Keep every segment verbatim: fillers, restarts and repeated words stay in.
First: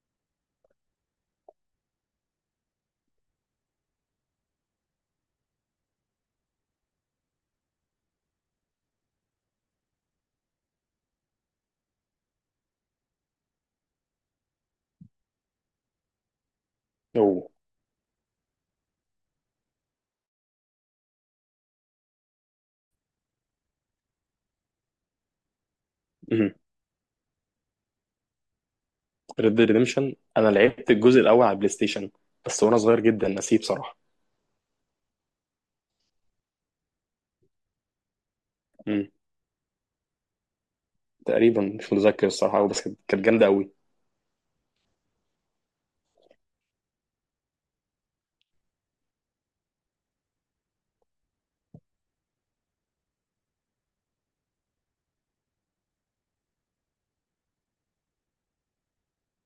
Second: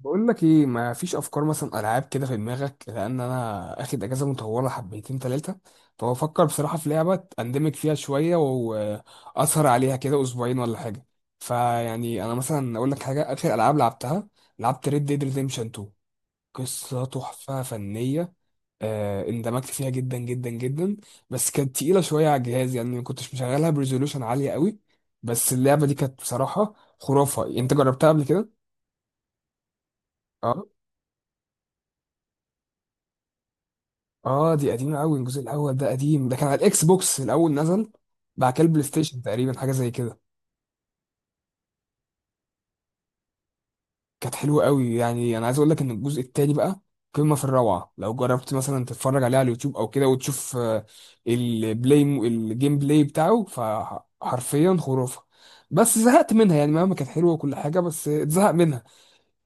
بقول لك ايه، ما فيش افكار مثلا العاب كده في دماغك؟ لان انا اخد اجازه مطوله حبيتين ثلاثه، فبفكر بصراحه في لعبه اندمج فيها شويه واسهر عليها كده اسبوعين ولا حاجه. فيعني انا مثلا اقول لك حاجه، اخر العاب لعبتها لعبت ريد ديد ريديمشن اتنين. قصه اوه. تحفه فنيه. آه، اندمجت فيها جدا جدا جدا. بس كانت تقيله شويه على الجهاز، يعني ما كنتش مشغلها بريزولوشن عاليه قوي. بس اللعبه دي كانت بصراحه خرافه. انت جربتها قبل كده؟ ريد ديد ريديمشن انا آه. لعبت الجزء الاول على البلاي ستيشن بس وانا صغير جدا، نسيت بصراحه. اه دي قديمة قوي، الجزء الاول ده قديم، ده كان على الاكس بوكس الاول نزل، بعد كده البلاي مم. ستيشن تقريبا حاجة زي كده. تقريبا مش متذكر الصراحه أوي، بس كانت كانت جامده قوي. كانت حلوة قوي. يعني انا عايز اقول لك ان الجزء التاني بقى قمة في الروعة. لو جربت مثلا تتفرج عليه على اليوتيوب او كده وتشوف آه، البلاي الجيم بلاي بتاعه، فحرفيا خرافة. بس زهقت منها، يعني مهما كانت حلوة وكل حاجة بس اتزهق منها.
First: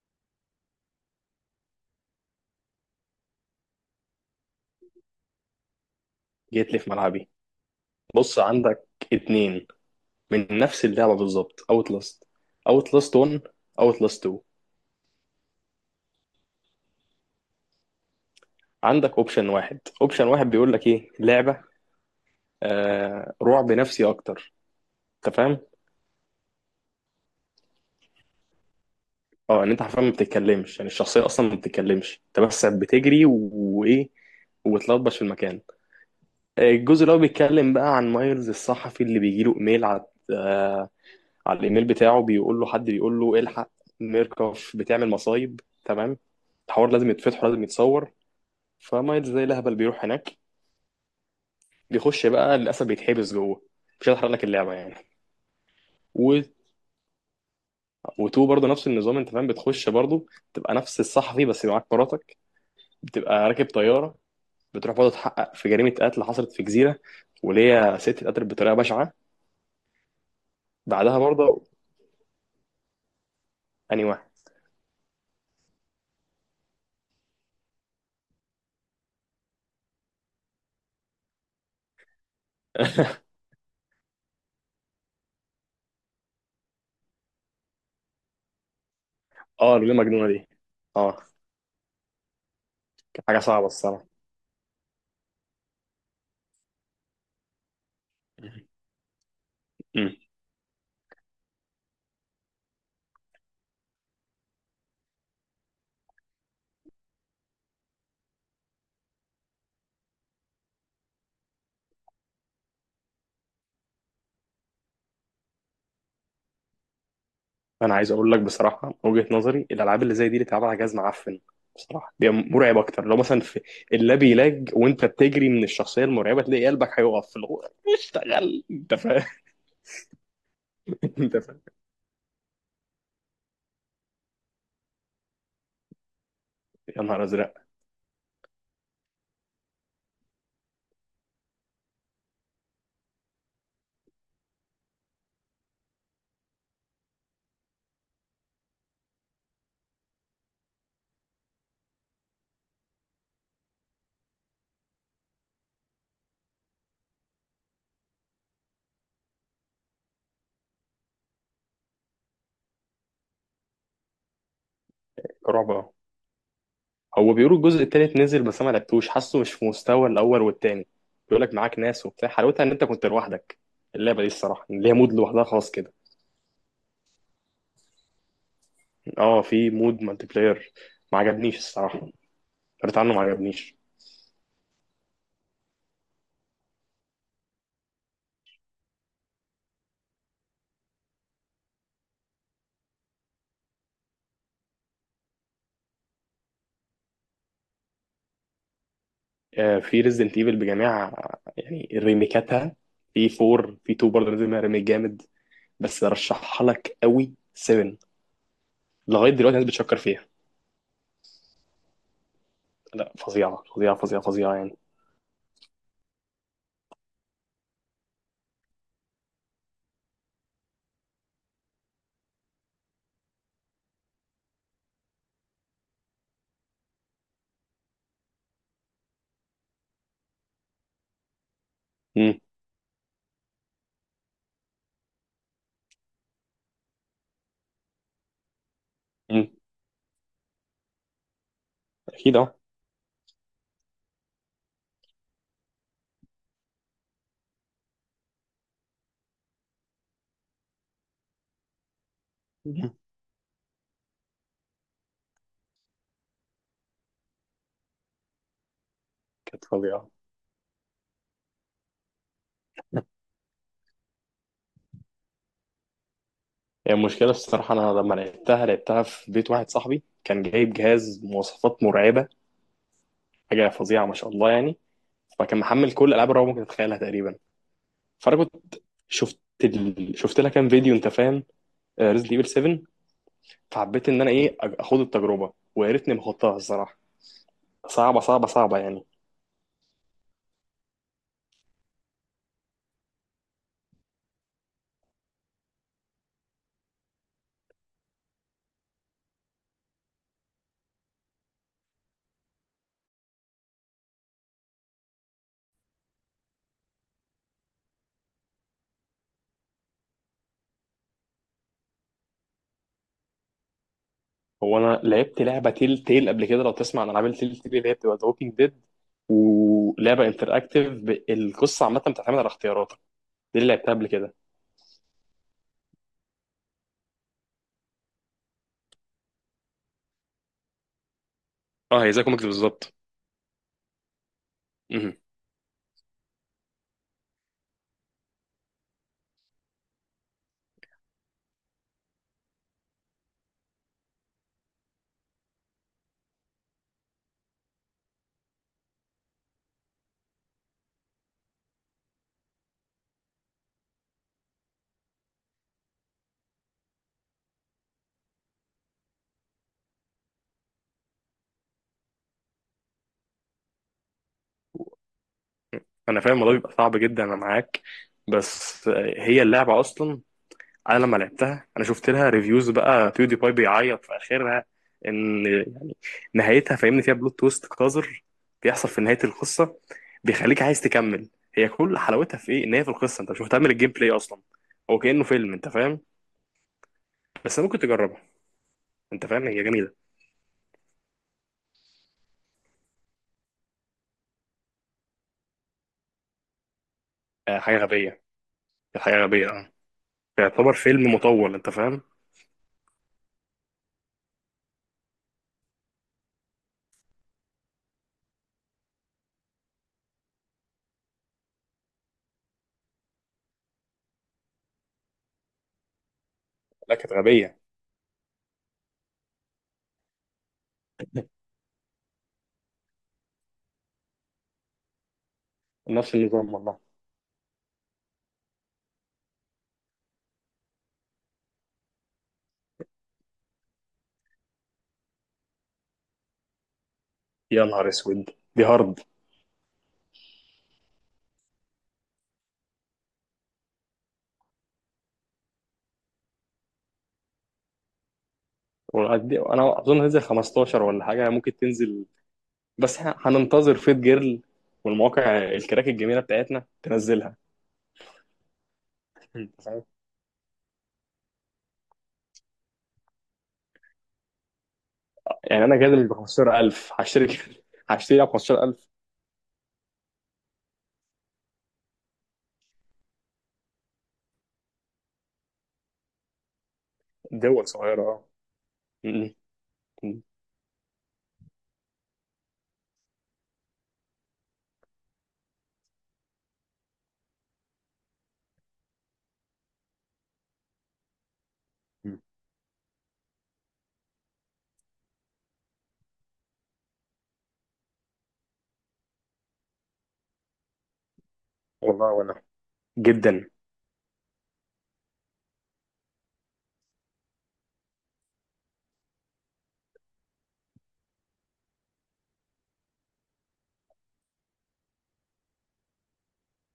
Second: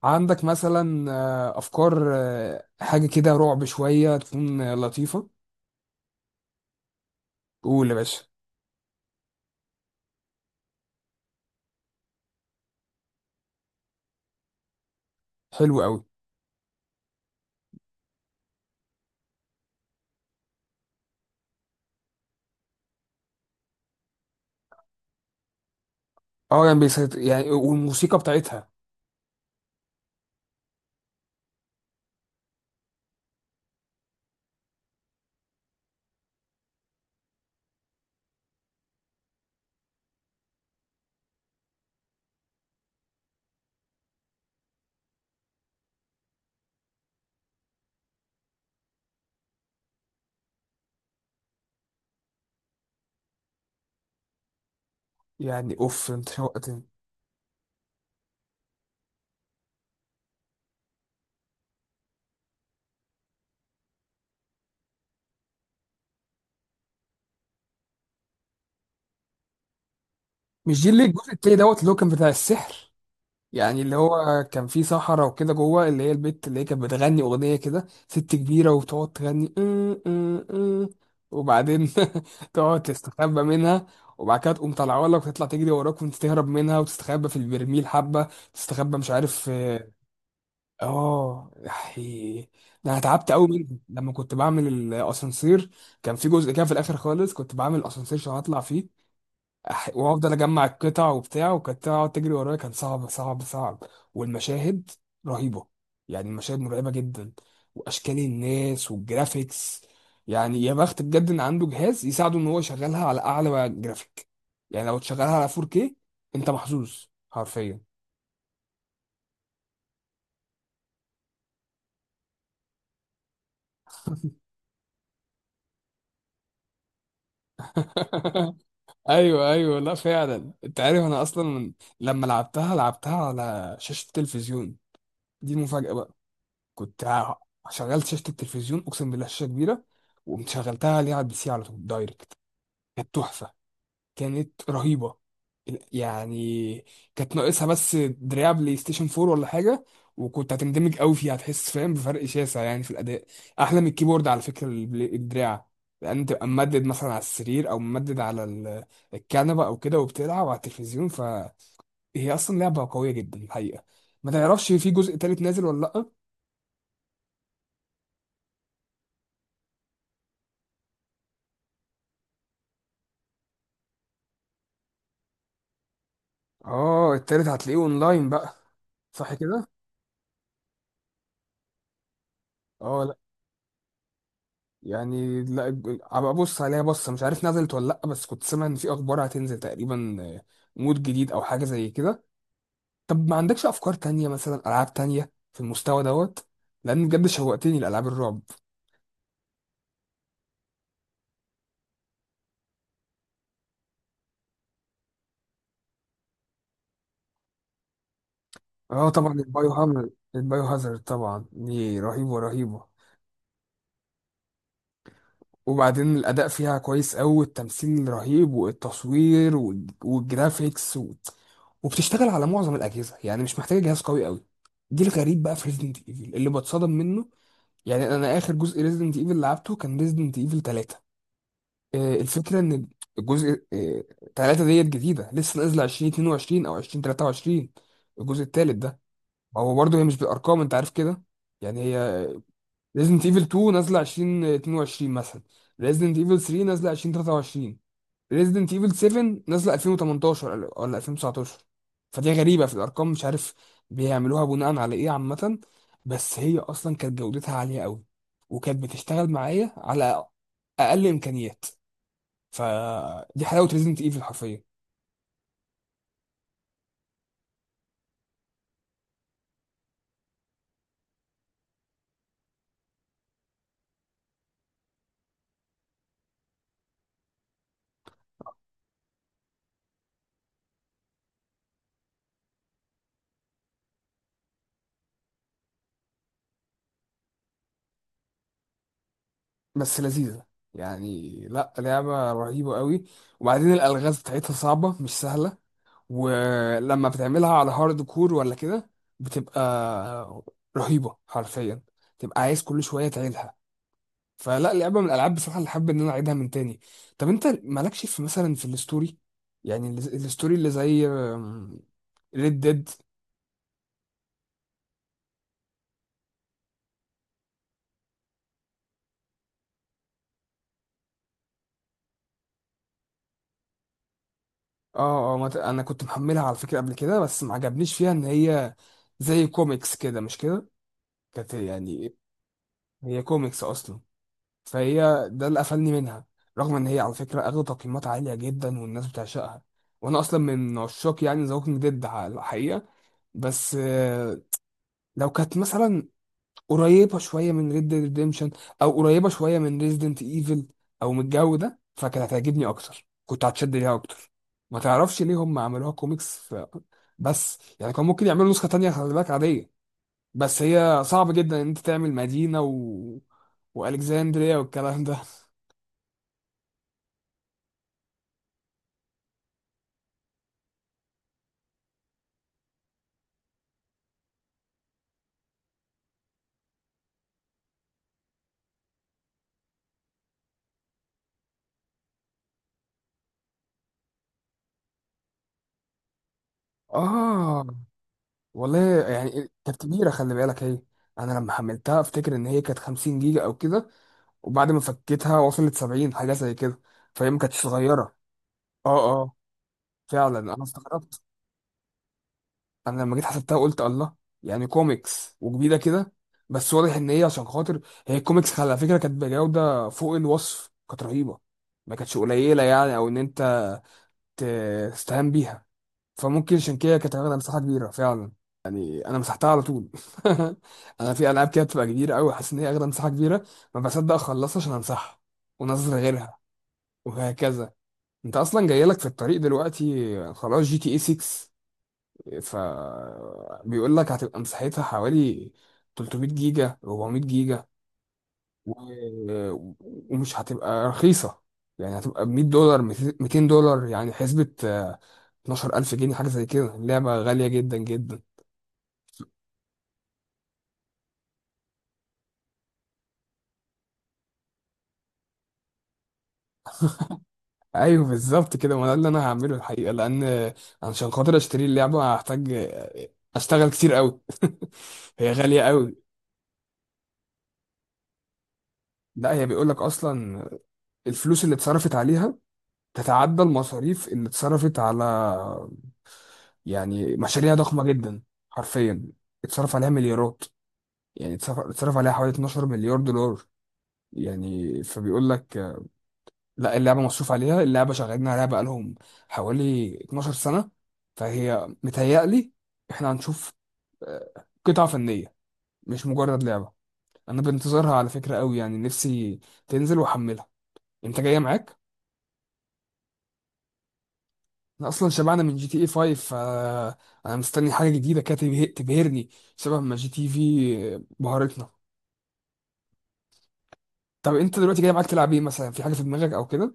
عندك مثلا آه، افكار آه، حاجة كده رعب شوية تكون آه، لطيفة؟ جيت لي في ملعبي. قول يا باشا. بص، عندك اتنين من نفس اللعبه بالظبط: اوت لاست، اوت لاست واحد، اوت لاست اتنين. حلو قوي. عندك اوبشن واحد، اوبشن واحد بيقول لك ايه لعبه آه رعب نفسي اكتر، انت فاهم؟ اه يعني بيسيطر يعني، والموسيقى بتاعتها. اه، ان انت حرفيا ما بتتكلمش، يعني الشخصيه اصلا ما بتتكلمش، انت بس بتجري و- وايه، وتلطبش في المكان. الجزء اللي هو بيتكلم بقى عن مايلز الصحفي اللي بيجيله ايميل على آه، على الايميل بتاعه، بيقول له حد بيقول له الحق، ميركوف بتعمل مصايب. تمام. الحوار لازم يتفتح ولازم يتصور، فمايلز زي الهبل بيروح هناك، بيخش بقى، للاسف بيتحبس جوه. مش هحرق لك اللعبه يعني. يعني اوف انت و... شوقتني. وتو برضه نفس النظام، انت فاهم، بتخش برضه، تبقى نفس الصحفي بس معاك مراتك، بتبقى راكب طياره، بتروح برضه تحقق في جريمه قتل حصلت في جزيره، وليا ست اتقتلت بطريقه بشعه. مش دي اللي بعدها الجزء التاني برضه دوت اللي هو كان بتاع السحر؟ يعني اللي اني واحد. هو كان فيه صحراء وكده جوه، اللي هي البت اللي هي كانت بتغني اغنيه كده، ست كبيره وبتقعد تغني ام ام ام، وبعدين تقعد تستخبى منها. وبعد كده تقوم طالعه لك وتطلع تجري وراك وانت تهرب منها وتستخبى في البرميل حبه. تستخبى مش عارف. اه، الجمله المجنونه دي. اه. اه يحي. ده انا كانت تعبت حاجه قوي صعبه منهم الصراحه. لما كنت بعمل الاسانسير. كان في جزء كده في الاخر خالص كنت بعمل اسانسير عشان اطلع فيه، أح- امم وافضل اجمع القطع وبتاع، وكانت تقعد تجري ورايا، كان صعب صعب صعب. والمشاهد رهيبه، يعني المشاهد مرعبه جدا، واشكال الناس والجرافيكس. يعني يا بخت بجد ان عنده جهاز يساعده ان هو يشغلها على اعلى جرافيك. يعني لو تشغلها على فور كيه انت محظوظ حرفيا. انا عايز اقول لك بصراحه، من وجهه نظري الالعاب اللي زي دي اللي اتلعب على جهاز معفن، بصراحه دي مرعب اكتر. لو مثلا في اللاب يلاج وانت بتجري من الشخصيه المرعبه، تلاقي قلبك هيقف في الغور، اشتغل، انت فاهم. ايوه ايوه، لا فعلا انت عارف انا انت فاهم. اصلا لما لعبتها لعبتها على شاشه التلفزيون. دي المفاجاه بقى. يا كنت نهار ع- ازرق. شغلت شاشه التلفزيون، اقسم بالله شاشه كبيره، ومشغلتها عليها على البي سي على طول دايركت. كانت تحفه، كانت رهيبة يعني. كانت ناقصها بس دراع بلاي ستيشن فور ولا حاجة، وكنت هتندمج قوي فيها، هتحس فاهم بفرق شاسع يعني في الأداء، أحلى من الكيبورد على فكرة البل- الدراع. لأن تبقى ممدد مثلا على السرير أو ممدد على ال- الكنبة أو كده وبتلعب على التلفزيون، فهي أصلا لعبة قوية جدا الحقيقة. ما تعرفش في جزء تالت نازل رعب ولا أهو. لأ؟ هو بيقولوا الجزء التالت نزل، بس انا ما لعبتوش، حاسه مش في مستوى الاول والتاني. بيقول لك معاك ناس وبتاع، حلاوتها ان انت كنت لوحدك. اللعبه دي الصراحه ليها مود لوحدها خاص كده. آه التالت هتلاقيه أونلاين بقى، صح اه، كده؟ في مود مالتي بلاير. ما عجبنيش الصراحه، فارت عنه، آه ما عجبنيش. يعني لا ابقى ابص عليها بصه، مش عارف نزلت ولا لا، بس كنت سامع ان في اخبار هتنزل تقريبا آه، مود جديد او حاجه زي كده. طب ما عندكش افكار تانية مثلا، العاب تانية في المستوى دوت؟ لان بجد شوقتني لالعاب الرعب. آه، في ريزدنت ايفل بجميع يعني ريميكاتها. في أربع، في اتنين برضه نزل منها ريميك جامد، بس رشحها لك قوي سبعة. اه لغايه طبعا دلوقتي الناس البايو بتشكر هامر فيها. البايو هازارد، طبعا دي رهيبه رهيبه، لا، فظيعه فظيعه فظيعه فظيعه يعني. وبعدين الاداء فيها كويس قوي والتمثيل رهيب والتصوير وال- والجرافيكس و... وبتشتغل على معظم الاجهزه، يعني مش محتاجه جهاز قوي قوي. دي الغريب بقى في ريزنت ايفل اللي بتصدم منه. يعني انا اخر جزء ريزيدنت ايفل لعبته كان ريزيدنت ايفل ثلاثه. آه، امم الفكره ان الجزء آه، تلاته ديت جديده لسه نازله الفين واتنين وعشرين او الفين وتلاته وعشرين، الجزء الثالث ده. امم ما هو برضه هي مش بالارقام انت عارف كده، يعني هي اكيد، اه. ريزيدنت ايفل اتنين نازله الفين واتنين وعشرين مثلا، ريزيدنت ايفل ثلاثه نازله الفين وتلاته وعشرين، ريزيدنت ايفل سبعه نازله الفين وتمنتاشر ولا الفين وتسعتاشر. فدي غريبه في مم. الارقام، مش عارف بيعملوها بناء على ايه عامه. بس هي اصلا كانت جودتها عاليه قوي، وكانت بتشتغل كانت معايا فظيعه. على اقل امكانيات. فدي حلاوه ريزيدنت ايفل حرفيا. هي يعني المشكله الصراحه، انا لما لعبتها، لعبتها في بيت واحد صاحبي، كان جايب جهاز مواصفات مرعبه، حاجه فظيعه ما شاء الله يعني. فكان محمل كل العاب الرعب ممكن تتخيلها تقريبا. فانا كنت شفت، ال... شفت لها كام فيديو، انت فاهم، ريزد ايفل سبعة. فحبيت ان انا ايه، أج- اخد التجربه، ويا ريتني ما خدتها الصراحه. صعبه صعبه صعبه يعني. بس لذيذه يعني، لا لعبه رهيبه قوي. وبعدين الالغاز بتاعتها صعبه مش سهله، ولما بتعملها على هارد كور ولا كده بتبقى رهيبه حرفيا، تبقى عايز كل شويه تعيدها. فلا لعبه من الالعاب بصراحه اللي حابب ان انا اعيدها من تاني. طب انت مالكش في مثلا في الستوري؟ يعني ال- الستوري اللي زي ريد ديد. هو انا لعبت لعبه تيل تيل قبل كده، لو تسمع عن العاب التيل تيل اللي هي بتبقى ذا ووكينج ديد، ولعبه انتراكتيف، ب- القصه عامه بتعتمد على اختياراتك. دي اللي لعبتها قبل كده. اه اه ما ت- انا كنت محملها على فكره قبل كده بس ما عجبنيش فيها ان هي زي كوميكس كده، مش كده؟ كانت اه، هي يعني، زي كوميكس بالظبط. هي كوميكس اصلا، فهي مهم. ده اللي قفلني منها. رغم ان هي على فكره اخدت تقييمات عاليه جدا والناس بتعشقها، وانا اصلا من عشاق يعني ذا ووكينج ديد الحقيقه. بس آه، لو كانت مثلا قريبه شويه من ريد Dead ريديمشن، او قريبه شويه من ريزيدنت ايفل، او من الجو ده، فكانت هتعجبني اكتر، كنت هتشد ليها اكتر. ما تعرفش ليه هم عملوها كوميكس ف... بس يعني كان ممكن يعملوا نسخه تانية خلي بالك عاديه، بس هي صعب جدا ان انت تعمل مدينه و... والكسندريا والكلام ده. انا فاهم الموضوع بيبقى صعب جدا، انا معاك. بس آه، هي اللعبه اصلا، انا لما لعبتها، انا شفت لها ريفيوز بقى، بيودي باي بيعيط في اخرها. ان يعني، نهايتها فاهمني، فيها بلوت تويست قذر بيحصل في نهايه القصه، بيخليك عايز تكمل. هي كل حلاوتها في ايه، ان هي في القصه، انت مش مهتم بالجيم بلاي اصلا، هو كانه فيلم، انت فاهم. بس اه ممكن تجربها. والله انت فاهم، يعني هي كانت جميله. كبيره خلي بالك هي. انا لما حملتها افتكر ان هي كانت 50 جيجا او كده، وبعد ما فكيتها وصلت سبعين حاجه زي كده. فهي ما آه، كانتش حاجه صغيره. غبيه. اه حاجه اه غبيه، اه. فعلا انا يعتبر فيلم استغربت، مطول، انت فاهم. انا لما جيت حسبتها قلت الله، يعني كوميكس وجديده كده. بس واضح ان هي عشان خاطر، هي الكوميكس على فكره كانت بجوده فوق الوصف كانت رهيبه، ما كانتش قليله يعني، او ان انت ت- تستهان بيها. فممكن عشان لا كده كانت كانت واخده غبيه. مساحه كبيره فعلا. يعني انا مسحتها على طول. انا في العاب كده بتبقى كبيره قوي حاسس ان هي واخده مساحه كبيره، ما بصدق اخلصها عشان امسحها وانزل نفس غيرها، النظام والله. وهكذا. انت اصلا جايلك في الطريق دلوقتي خلاص جي تي اي سته، ف بيقول لك هتبقى مساحتها حوالي 300 جيجا 400 جيجا، يا نهار اسود. دي و... هارد. ومش هتبقى رخيصة، يعني هتبقى ب مية دولار ميتين دولار، يعني حسبة آه، اتناشر الف جنيه حاجة زي كده. اللعبة غالية جدا جدا. انا اظن هتنزل خمستاشر ولا حاجه، ممكن تنزل. بس احنا هننتظر فيت جيرل والمواقع الكراك الجميله بتاعتنا تنزلها. ايوه بالظبط كده، ما ده اللي انا هعمله انت فاهم، الحقيقة، لان عشان خاطر اشتري اللعبة هحتاج آه، اشتغل كتير قوي. هي غالية يعني انا قوي. جاي ب خمسة عشر ألف هشتري؟ هشتري خمسة عشر ألف؟ لا هي بيقول لك اصلا الفلوس اللي اتصرفت عليها تتعدى المصاريف اللي اتصرفت على، يعني مشاريع دول ضخمة صغيرة جدا، اه. حرفيا م- اتصرف عليها م- مليارات. يعني اتصرف اتصرف عليها حوالي اتناشر مليار دولار مليار دولار. يعني فبيقول لك آه، لا اللعبة مصروف عليها، اللعبة شغالين عليها بقالهم حوالي اتناشر سنه سنة. فهي م. متهيألي احنا هنشوف آه، قطعة فنية مش مجرد لعبة. انا بنتظرها على فكرة قوي، يعني نفسي تنزل واحملها. انت جاية معاك؟ والله وانا جدا. انا اصلا شبعنا من جي تي اي فايف، فانا مستني حاجة جديدة كده تبه- تبهرني شبه ما جي تي إيه في بهرتنا. طب انت دلوقتي جاي معاك تلعب ايه مثلا، في حاجه في دماغك او كده؟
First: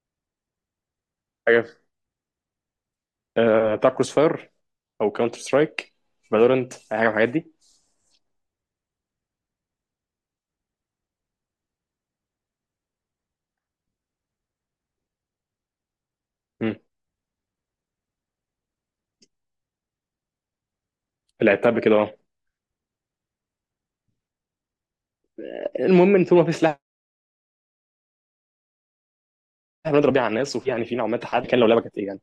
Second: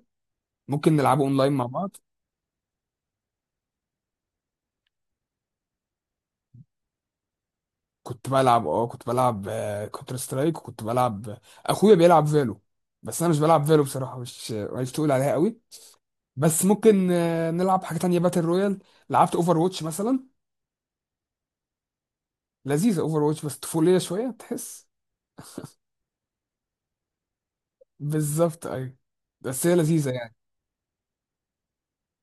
ممكن نلعبه اونلاين حاجة مع في- بعض. آه، بتاع كروس فاير او كاونتر سترايك، فالورنت، اي حاجه من الحاجات دي. كنت بلعب اه كنت بلعب كونتر سترايك، وكنت بلعب آه، اخويا بيلعب فالو، بس انا مش بلعب فالو بصراحه، مش مش تقول عليها قوي. بس م. ممكن آه، نلعب حاجه تانية باتل رويال. لعبت اوفر واتش مثلا. لعبتها قبل كده اه. لذيذه اوفر واتش بس طفوليه شويه تحس. المهم ان طول ما في سلاح بالظبط ايوه، بس هي لذيذه بنضرب بيه على يعني. الناس، وفي يعني في نوع ما تحدي، كان لو لعبه كانت ايه يعني.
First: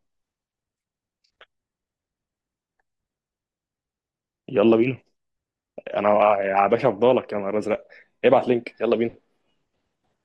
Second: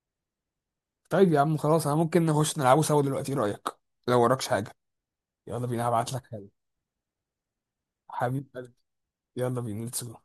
طيب يا عم خلاص، انا ممكن نخش نلعبه سوا دلوقتي، ايه رايك؟ لو وراكش حاجه. يلا بينا. يلا بينا انا هبعت لك حاجه. يا باشا افضلك، يا نهار ازرق. ابعت حبيب قلبي، لينك، يلا بينا. يلا بينا ليتس جو.